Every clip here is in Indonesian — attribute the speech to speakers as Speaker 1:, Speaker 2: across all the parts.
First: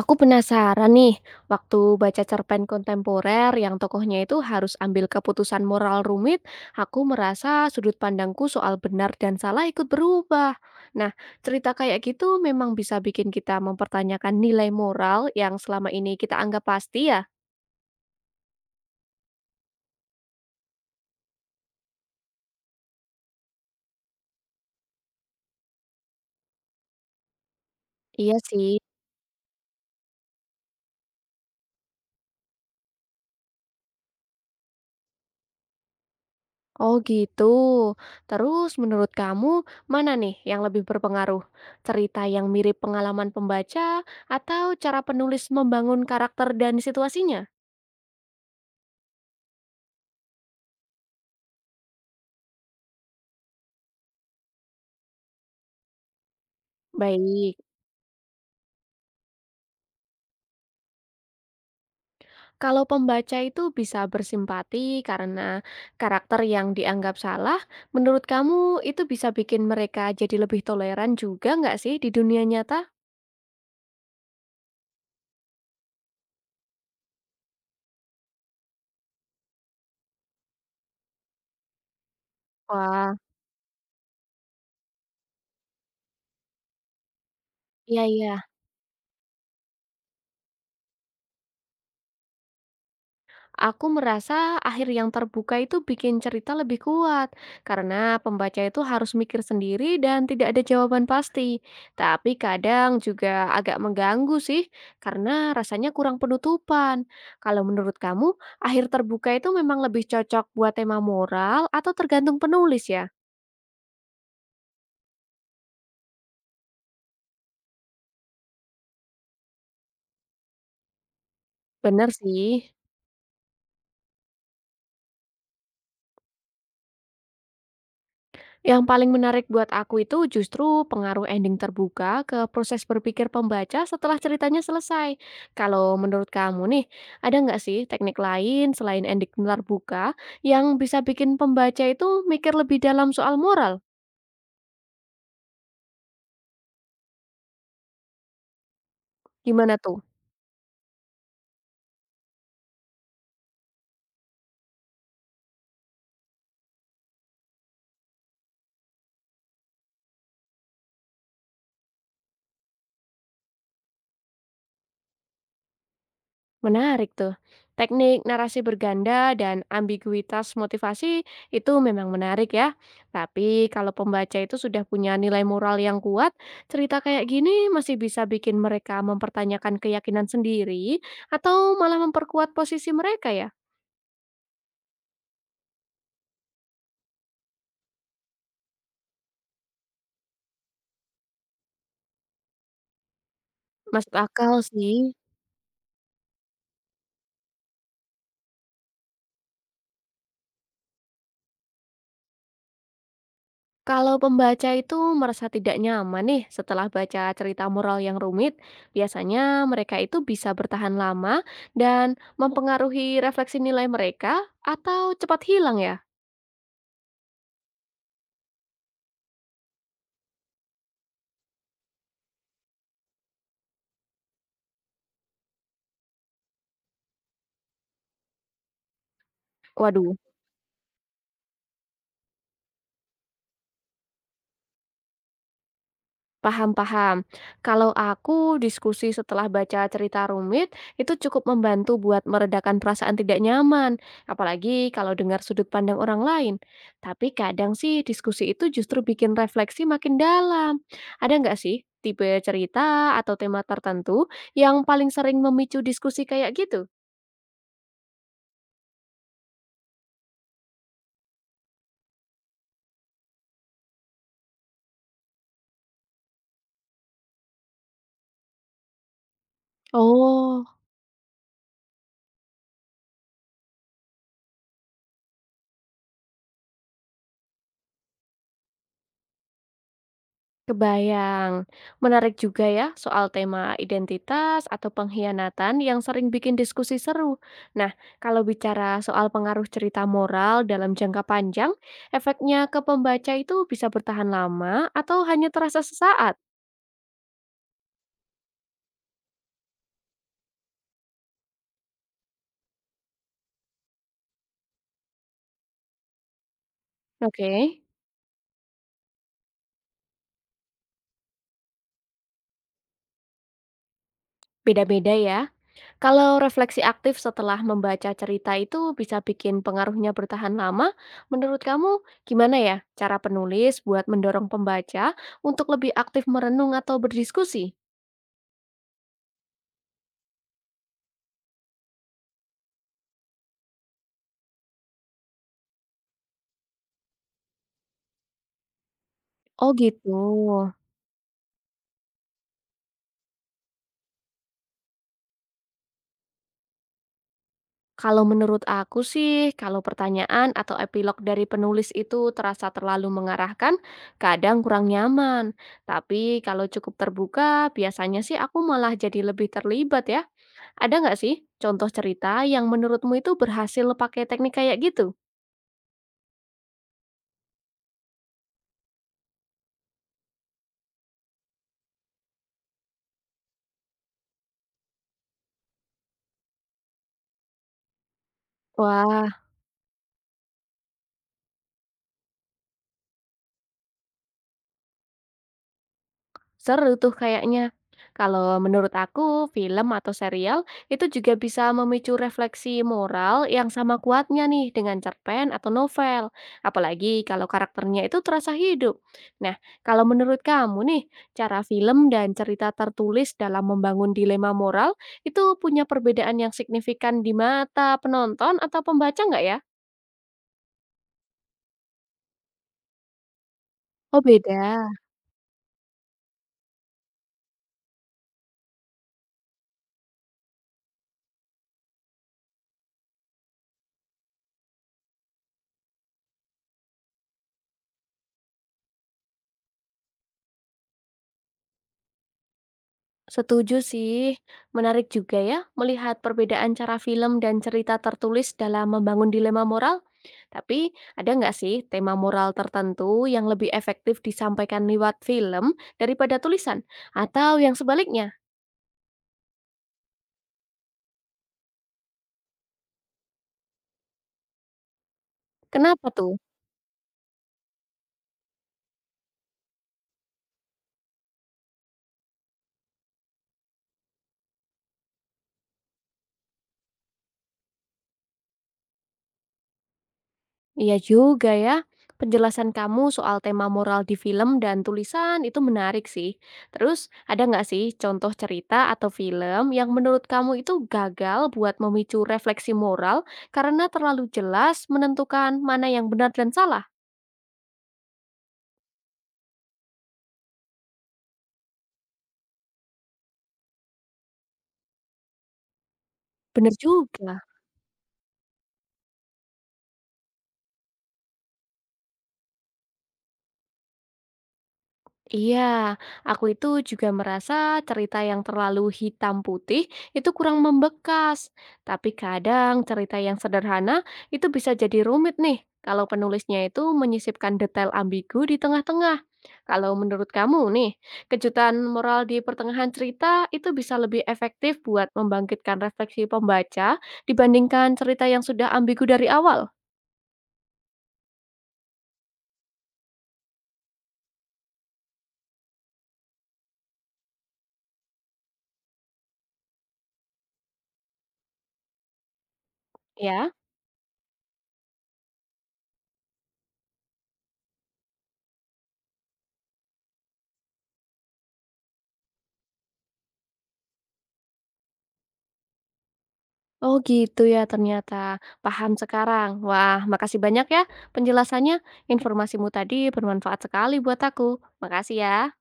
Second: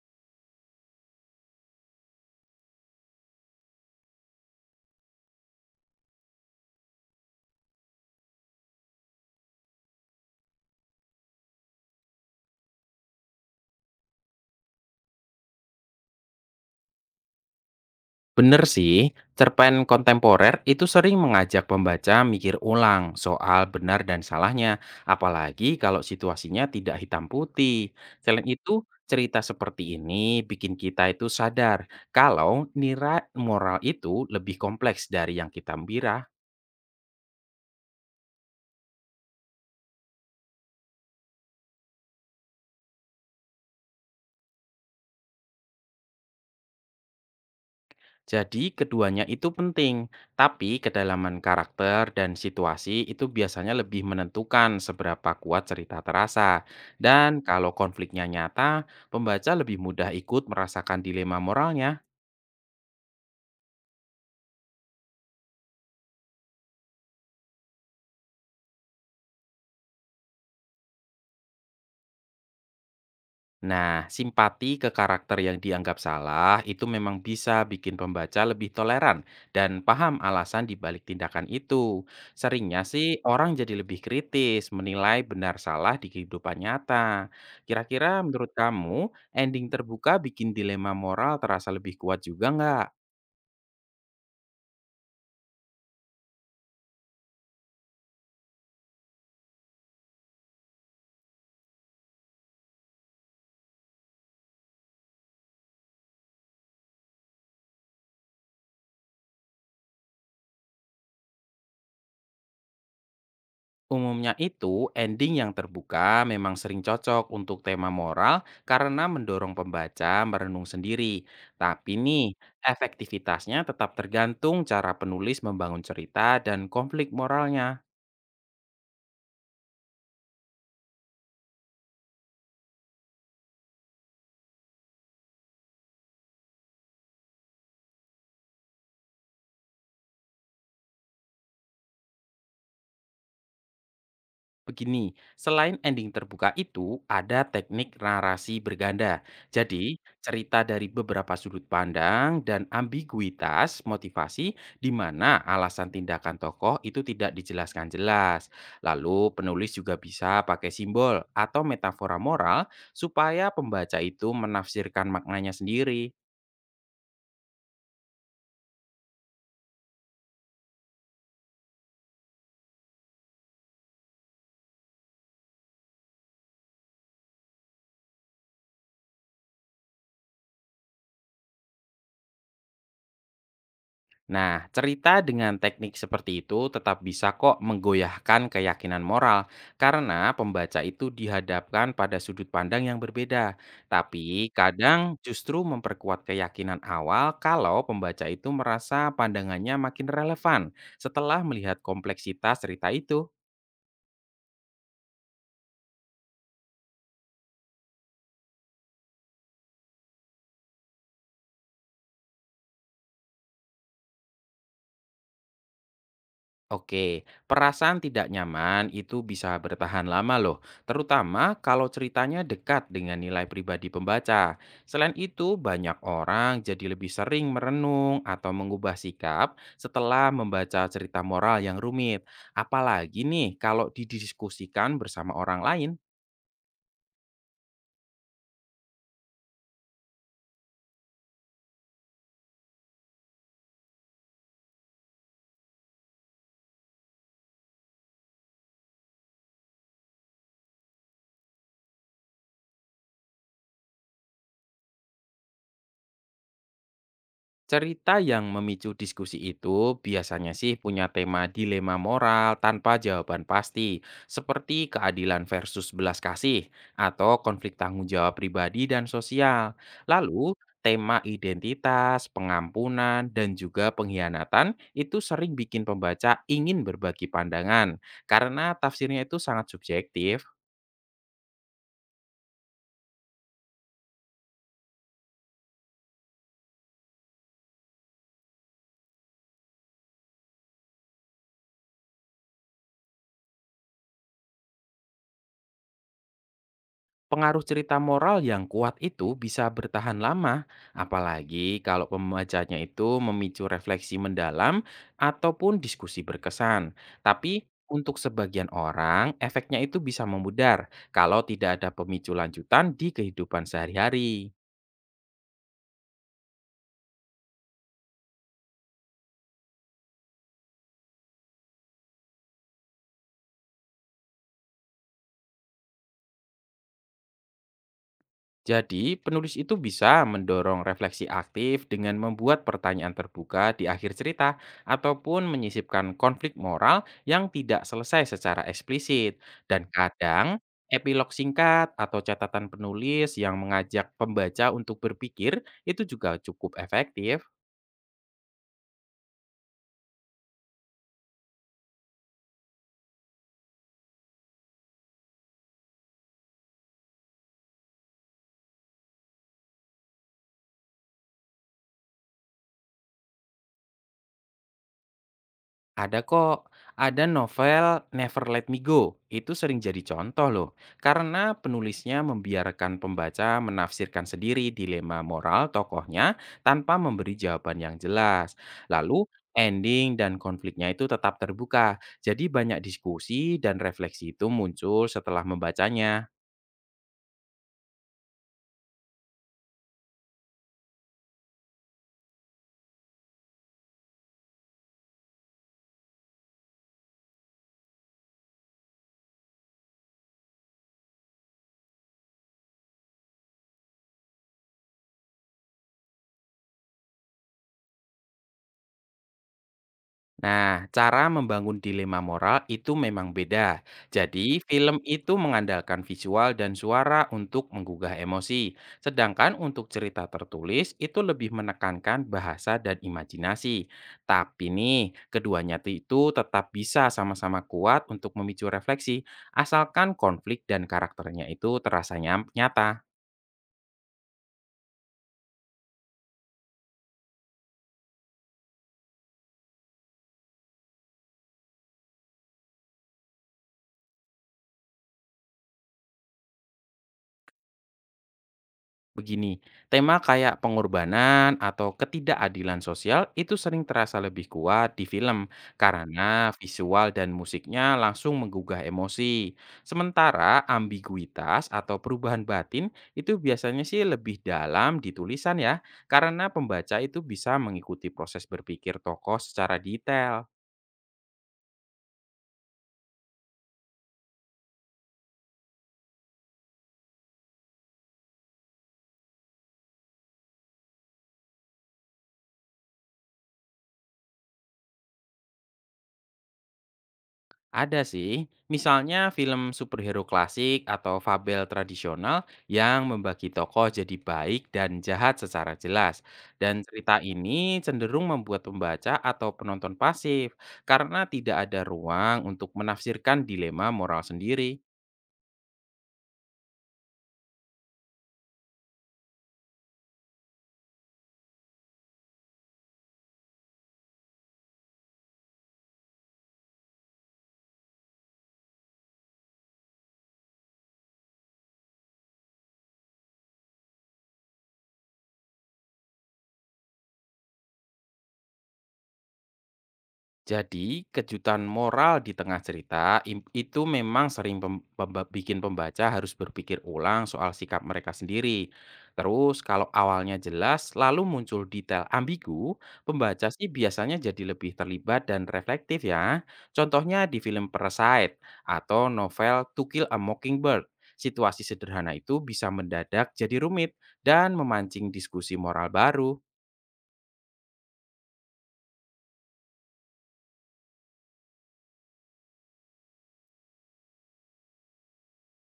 Speaker 1: Aku penasaran nih, waktu baca cerpen kontemporer yang tokohnya itu harus ambil keputusan moral rumit, aku merasa sudut pandangku soal benar dan salah ikut berubah. Nah, cerita kayak gitu memang bisa bikin kita mempertanyakan nilai moral yang selama ini kita anggap pasti ya?
Speaker 2: Bener sih, cerpen kontemporer itu sering mengajak pembaca mikir ulang soal benar dan salahnya, apalagi kalau situasinya tidak hitam putih.
Speaker 1: Iya
Speaker 2: Selain
Speaker 1: sih.
Speaker 2: itu, cerita seperti ini bikin kita itu sadar kalau nira moral itu lebih kompleks dari yang kita bira.
Speaker 1: Oh gitu. Terus menurut kamu mana nih yang lebih berpengaruh? Cerita yang mirip pengalaman pembaca atau cara penulis membangun karakter dan situasinya?
Speaker 2: Jadi keduanya itu penting, tapi kedalaman karakter dan situasi itu biasanya lebih menentukan seberapa kuat cerita terasa. Dan
Speaker 1: Baik,
Speaker 2: kalau konfliknya nyata, pembaca lebih mudah ikut merasakan dilema moralnya.
Speaker 1: kalau pembaca itu bisa bersimpati karena karakter yang dianggap salah, menurut kamu itu bisa bikin mereka jadi lebih toleran juga nggak sih di dunia nyata?
Speaker 2: Nah, simpati ke karakter yang dianggap salah itu memang bisa bikin pembaca lebih toleran dan paham alasan dibalik tindakan itu. Seringnya sih
Speaker 1: Wah,
Speaker 2: orang jadi lebih kritis menilai benar salah di kehidupan nyata.
Speaker 1: iya
Speaker 2: Kira-kira
Speaker 1: iya.
Speaker 2: menurut kamu ending terbuka bikin dilema moral terasa lebih kuat juga nggak?
Speaker 1: Aku merasa akhir yang terbuka itu bikin cerita lebih kuat, karena pembaca itu harus mikir sendiri dan tidak ada jawaban pasti. Tapi kadang juga agak mengganggu sih, karena rasanya kurang penutupan. Kalau menurut kamu, akhir terbuka itu memang lebih cocok buat tema moral atau tergantung penulis ya?
Speaker 2: Umumnya itu, ending yang terbuka memang sering cocok untuk tema moral karena mendorong pembaca merenung sendiri. Tapi
Speaker 1: Bener
Speaker 2: nih,
Speaker 1: sih.
Speaker 2: efektivitasnya tetap tergantung cara penulis membangun cerita dan konflik moralnya.
Speaker 1: Yang paling menarik buat aku itu justru pengaruh ending terbuka ke proses berpikir pembaca setelah ceritanya selesai. Kalau menurut kamu nih, ada nggak sih teknik lain selain ending terbuka yang bisa bikin pembaca itu mikir lebih dalam soal moral?
Speaker 2: Begini, selain ending terbuka itu, ada teknik narasi berganda.
Speaker 1: Gimana
Speaker 2: Jadi,
Speaker 1: tuh?
Speaker 2: cerita dari beberapa sudut pandang dan ambiguitas motivasi di mana alasan tindakan tokoh itu tidak dijelaskan jelas. Lalu, penulis juga bisa pakai simbol atau metafora moral supaya pembaca itu menafsirkan maknanya sendiri.
Speaker 1: Menarik tuh. Teknik narasi berganda dan ambiguitas motivasi itu memang menarik ya. Tapi kalau pembaca itu sudah punya nilai moral yang kuat, cerita kayak gini masih bisa bikin mereka mempertanyakan keyakinan sendiri atau malah memperkuat posisi mereka ya.
Speaker 2: Nah, cerita dengan teknik seperti itu tetap bisa kok menggoyahkan keyakinan moral karena pembaca itu dihadapkan pada sudut pandang yang berbeda.
Speaker 1: Masuk
Speaker 2: Tapi
Speaker 1: akal sih.
Speaker 2: kadang justru memperkuat keyakinan awal kalau pembaca itu merasa pandangannya makin relevan setelah melihat kompleksitas cerita itu.
Speaker 1: Kalau pembaca itu merasa tidak nyaman nih setelah baca cerita moral yang rumit, biasanya mereka itu bisa bertahan lama dan mempengaruhi refleksi nilai mereka atau cepat hilang ya.
Speaker 2: Oke, perasaan tidak nyaman itu bisa bertahan lama loh, terutama kalau ceritanya dekat dengan nilai pribadi pembaca. Selain itu, banyak orang jadi lebih sering merenung atau mengubah sikap
Speaker 1: Waduh,
Speaker 2: setelah membaca cerita moral yang rumit. Apalagi nih kalau didiskusikan bersama orang lain.
Speaker 1: paham paham. Kalau aku diskusi setelah baca cerita rumit, itu cukup membantu buat meredakan perasaan tidak nyaman, apalagi kalau dengar sudut pandang orang lain. Tapi kadang sih diskusi itu justru bikin refleksi makin dalam. Ada nggak sih tipe cerita atau tema tertentu yang paling sering memicu diskusi kayak gitu?
Speaker 2: Cerita yang memicu diskusi itu biasanya sih punya tema dilema moral tanpa jawaban pasti, seperti keadilan versus belas kasih atau konflik tanggung jawab pribadi dan sosial. Lalu,
Speaker 1: Oh,
Speaker 2: tema identitas, pengampunan, dan juga pengkhianatan itu sering bikin pembaca ingin berbagi pandangan karena tafsirnya itu sangat subjektif.
Speaker 1: kebayang. Menarik juga ya soal tema identitas atau pengkhianatan yang sering bikin diskusi seru. Nah, kalau bicara soal pengaruh cerita moral dalam jangka panjang, efeknya ke pembaca itu bisa bertahan lama atau hanya terasa sesaat?
Speaker 2: Pengaruh cerita moral yang kuat itu bisa bertahan lama, apalagi kalau pembacanya itu memicu refleksi mendalam ataupun diskusi berkesan.
Speaker 1: Oke,
Speaker 2: Tapi untuk sebagian orang, efeknya itu bisa memudar kalau tidak ada pemicu lanjutan di kehidupan sehari-hari.
Speaker 1: beda-beda ya. Kalau refleksi aktif setelah membaca cerita itu bisa bikin pengaruhnya bertahan lama, menurut kamu gimana ya cara penulis buat mendorong pembaca untuk lebih aktif merenung atau berdiskusi?
Speaker 2: Jadi, penulis itu bisa mendorong refleksi aktif dengan membuat pertanyaan terbuka di akhir cerita ataupun menyisipkan konflik moral yang tidak selesai secara eksplisit.
Speaker 1: Oh
Speaker 2: Dan
Speaker 1: gitu.
Speaker 2: kadang, epilog singkat atau catatan penulis yang mengajak pembaca untuk berpikir itu juga cukup efektif.
Speaker 1: Kalau menurut aku sih, kalau pertanyaan atau epilog dari penulis itu terasa terlalu mengarahkan, kadang kurang nyaman. Tapi kalau cukup terbuka, biasanya sih aku malah jadi lebih terlibat ya. Ada nggak sih contoh cerita yang menurutmu itu berhasil pakai teknik kayak gitu?
Speaker 2: Ada kok, ada novel Never Let Me Go. Itu sering jadi contoh loh, karena penulisnya membiarkan pembaca menafsirkan sendiri dilema moral tokohnya tanpa memberi jawaban yang jelas. Lalu
Speaker 1: Wah,
Speaker 2: ending dan konfliknya itu tetap terbuka. Jadi banyak diskusi dan refleksi itu muncul setelah membacanya.
Speaker 1: seru tuh kayaknya. Kalau menurut aku, film atau serial itu juga bisa memicu refleksi moral yang sama kuatnya nih dengan cerpen atau novel. Apalagi kalau karakternya itu terasa hidup. Nah, kalau menurut kamu nih, cara film dan cerita tertulis dalam membangun dilema moral itu punya perbedaan yang signifikan di mata penonton atau pembaca nggak ya?
Speaker 2: Nah, cara membangun dilema moral itu memang beda.
Speaker 1: Oh
Speaker 2: Jadi,
Speaker 1: beda.
Speaker 2: film itu mengandalkan visual dan suara untuk menggugah emosi, sedangkan untuk cerita tertulis itu lebih menekankan bahasa dan imajinasi. Tapi nih, itu tetap bisa sama-sama kuat untuk memicu refleksi, asalkan konflik dan karakternya itu terasa nyata.
Speaker 1: Setuju sih, menarik juga ya melihat perbedaan cara film dan cerita tertulis dalam membangun dilema moral. Tapi ada nggak sih tema moral tertentu yang lebih efektif disampaikan lewat film daripada tulisan? Atau yang sebaliknya?
Speaker 2: Begini, tema kayak pengorbanan atau ketidakadilan sosial itu sering terasa lebih kuat di film
Speaker 1: Kenapa tuh?
Speaker 2: karena visual dan musiknya langsung menggugah emosi. Sementara ambiguitas atau perubahan batin itu biasanya sih lebih dalam di tulisan ya, karena pembaca itu bisa mengikuti proses berpikir tokoh secara detail.
Speaker 1: Iya juga ya. Penjelasan kamu soal tema moral di film dan tulisan itu menarik sih. Terus, ada nggak sih contoh cerita atau film yang menurut kamu itu gagal buat memicu refleksi moral karena terlalu jelas menentukan mana yang benar dan salah?
Speaker 2: Ada sih, misalnya film superhero klasik atau fabel tradisional yang membagi tokoh jadi baik dan jahat secara jelas.
Speaker 1: Benar
Speaker 2: Dan cerita
Speaker 1: juga.
Speaker 2: ini cenderung membuat pembaca atau penonton pasif karena tidak ada ruang untuk menafsirkan dilema moral sendiri.
Speaker 1: Iya, aku itu juga merasa cerita yang terlalu hitam putih itu kurang membekas. Tapi kadang cerita yang sederhana itu bisa jadi rumit nih kalau penulisnya itu menyisipkan detail ambigu di tengah-tengah. Kalau menurut kamu nih, kejutan moral di pertengahan cerita itu bisa lebih efektif buat membangkitkan refleksi pembaca dibandingkan cerita yang sudah ambigu dari awal,
Speaker 2: Jadi, kejutan moral di tengah itu memang sering bikin pembaca harus berpikir ulang soal sikap mereka sendiri. Terus, kalau awalnya jelas, lalu muncul detail ambigu,
Speaker 1: ya?
Speaker 2: pembaca sih biasanya jadi lebih terlibat dan reflektif ya. Contohnya di film Parasite atau novel To Kill a Mockingbird. Situasi sederhana itu bisa mendadak jadi rumit dan memancing diskusi moral baru.
Speaker 1: Oh gitu ya ternyata. Paham sekarang. Wah, makasih banyak ya penjelasannya. Informasimu tadi bermanfaat sekali buat aku. Makasih ya.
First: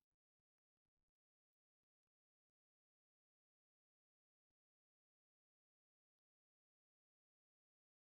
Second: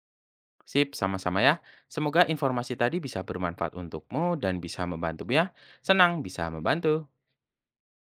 Speaker 2: Sip, sama-sama ya. Semoga informasi tadi bisa bermanfaat untukmu dan bisa membantu ya. Senang bisa membantu.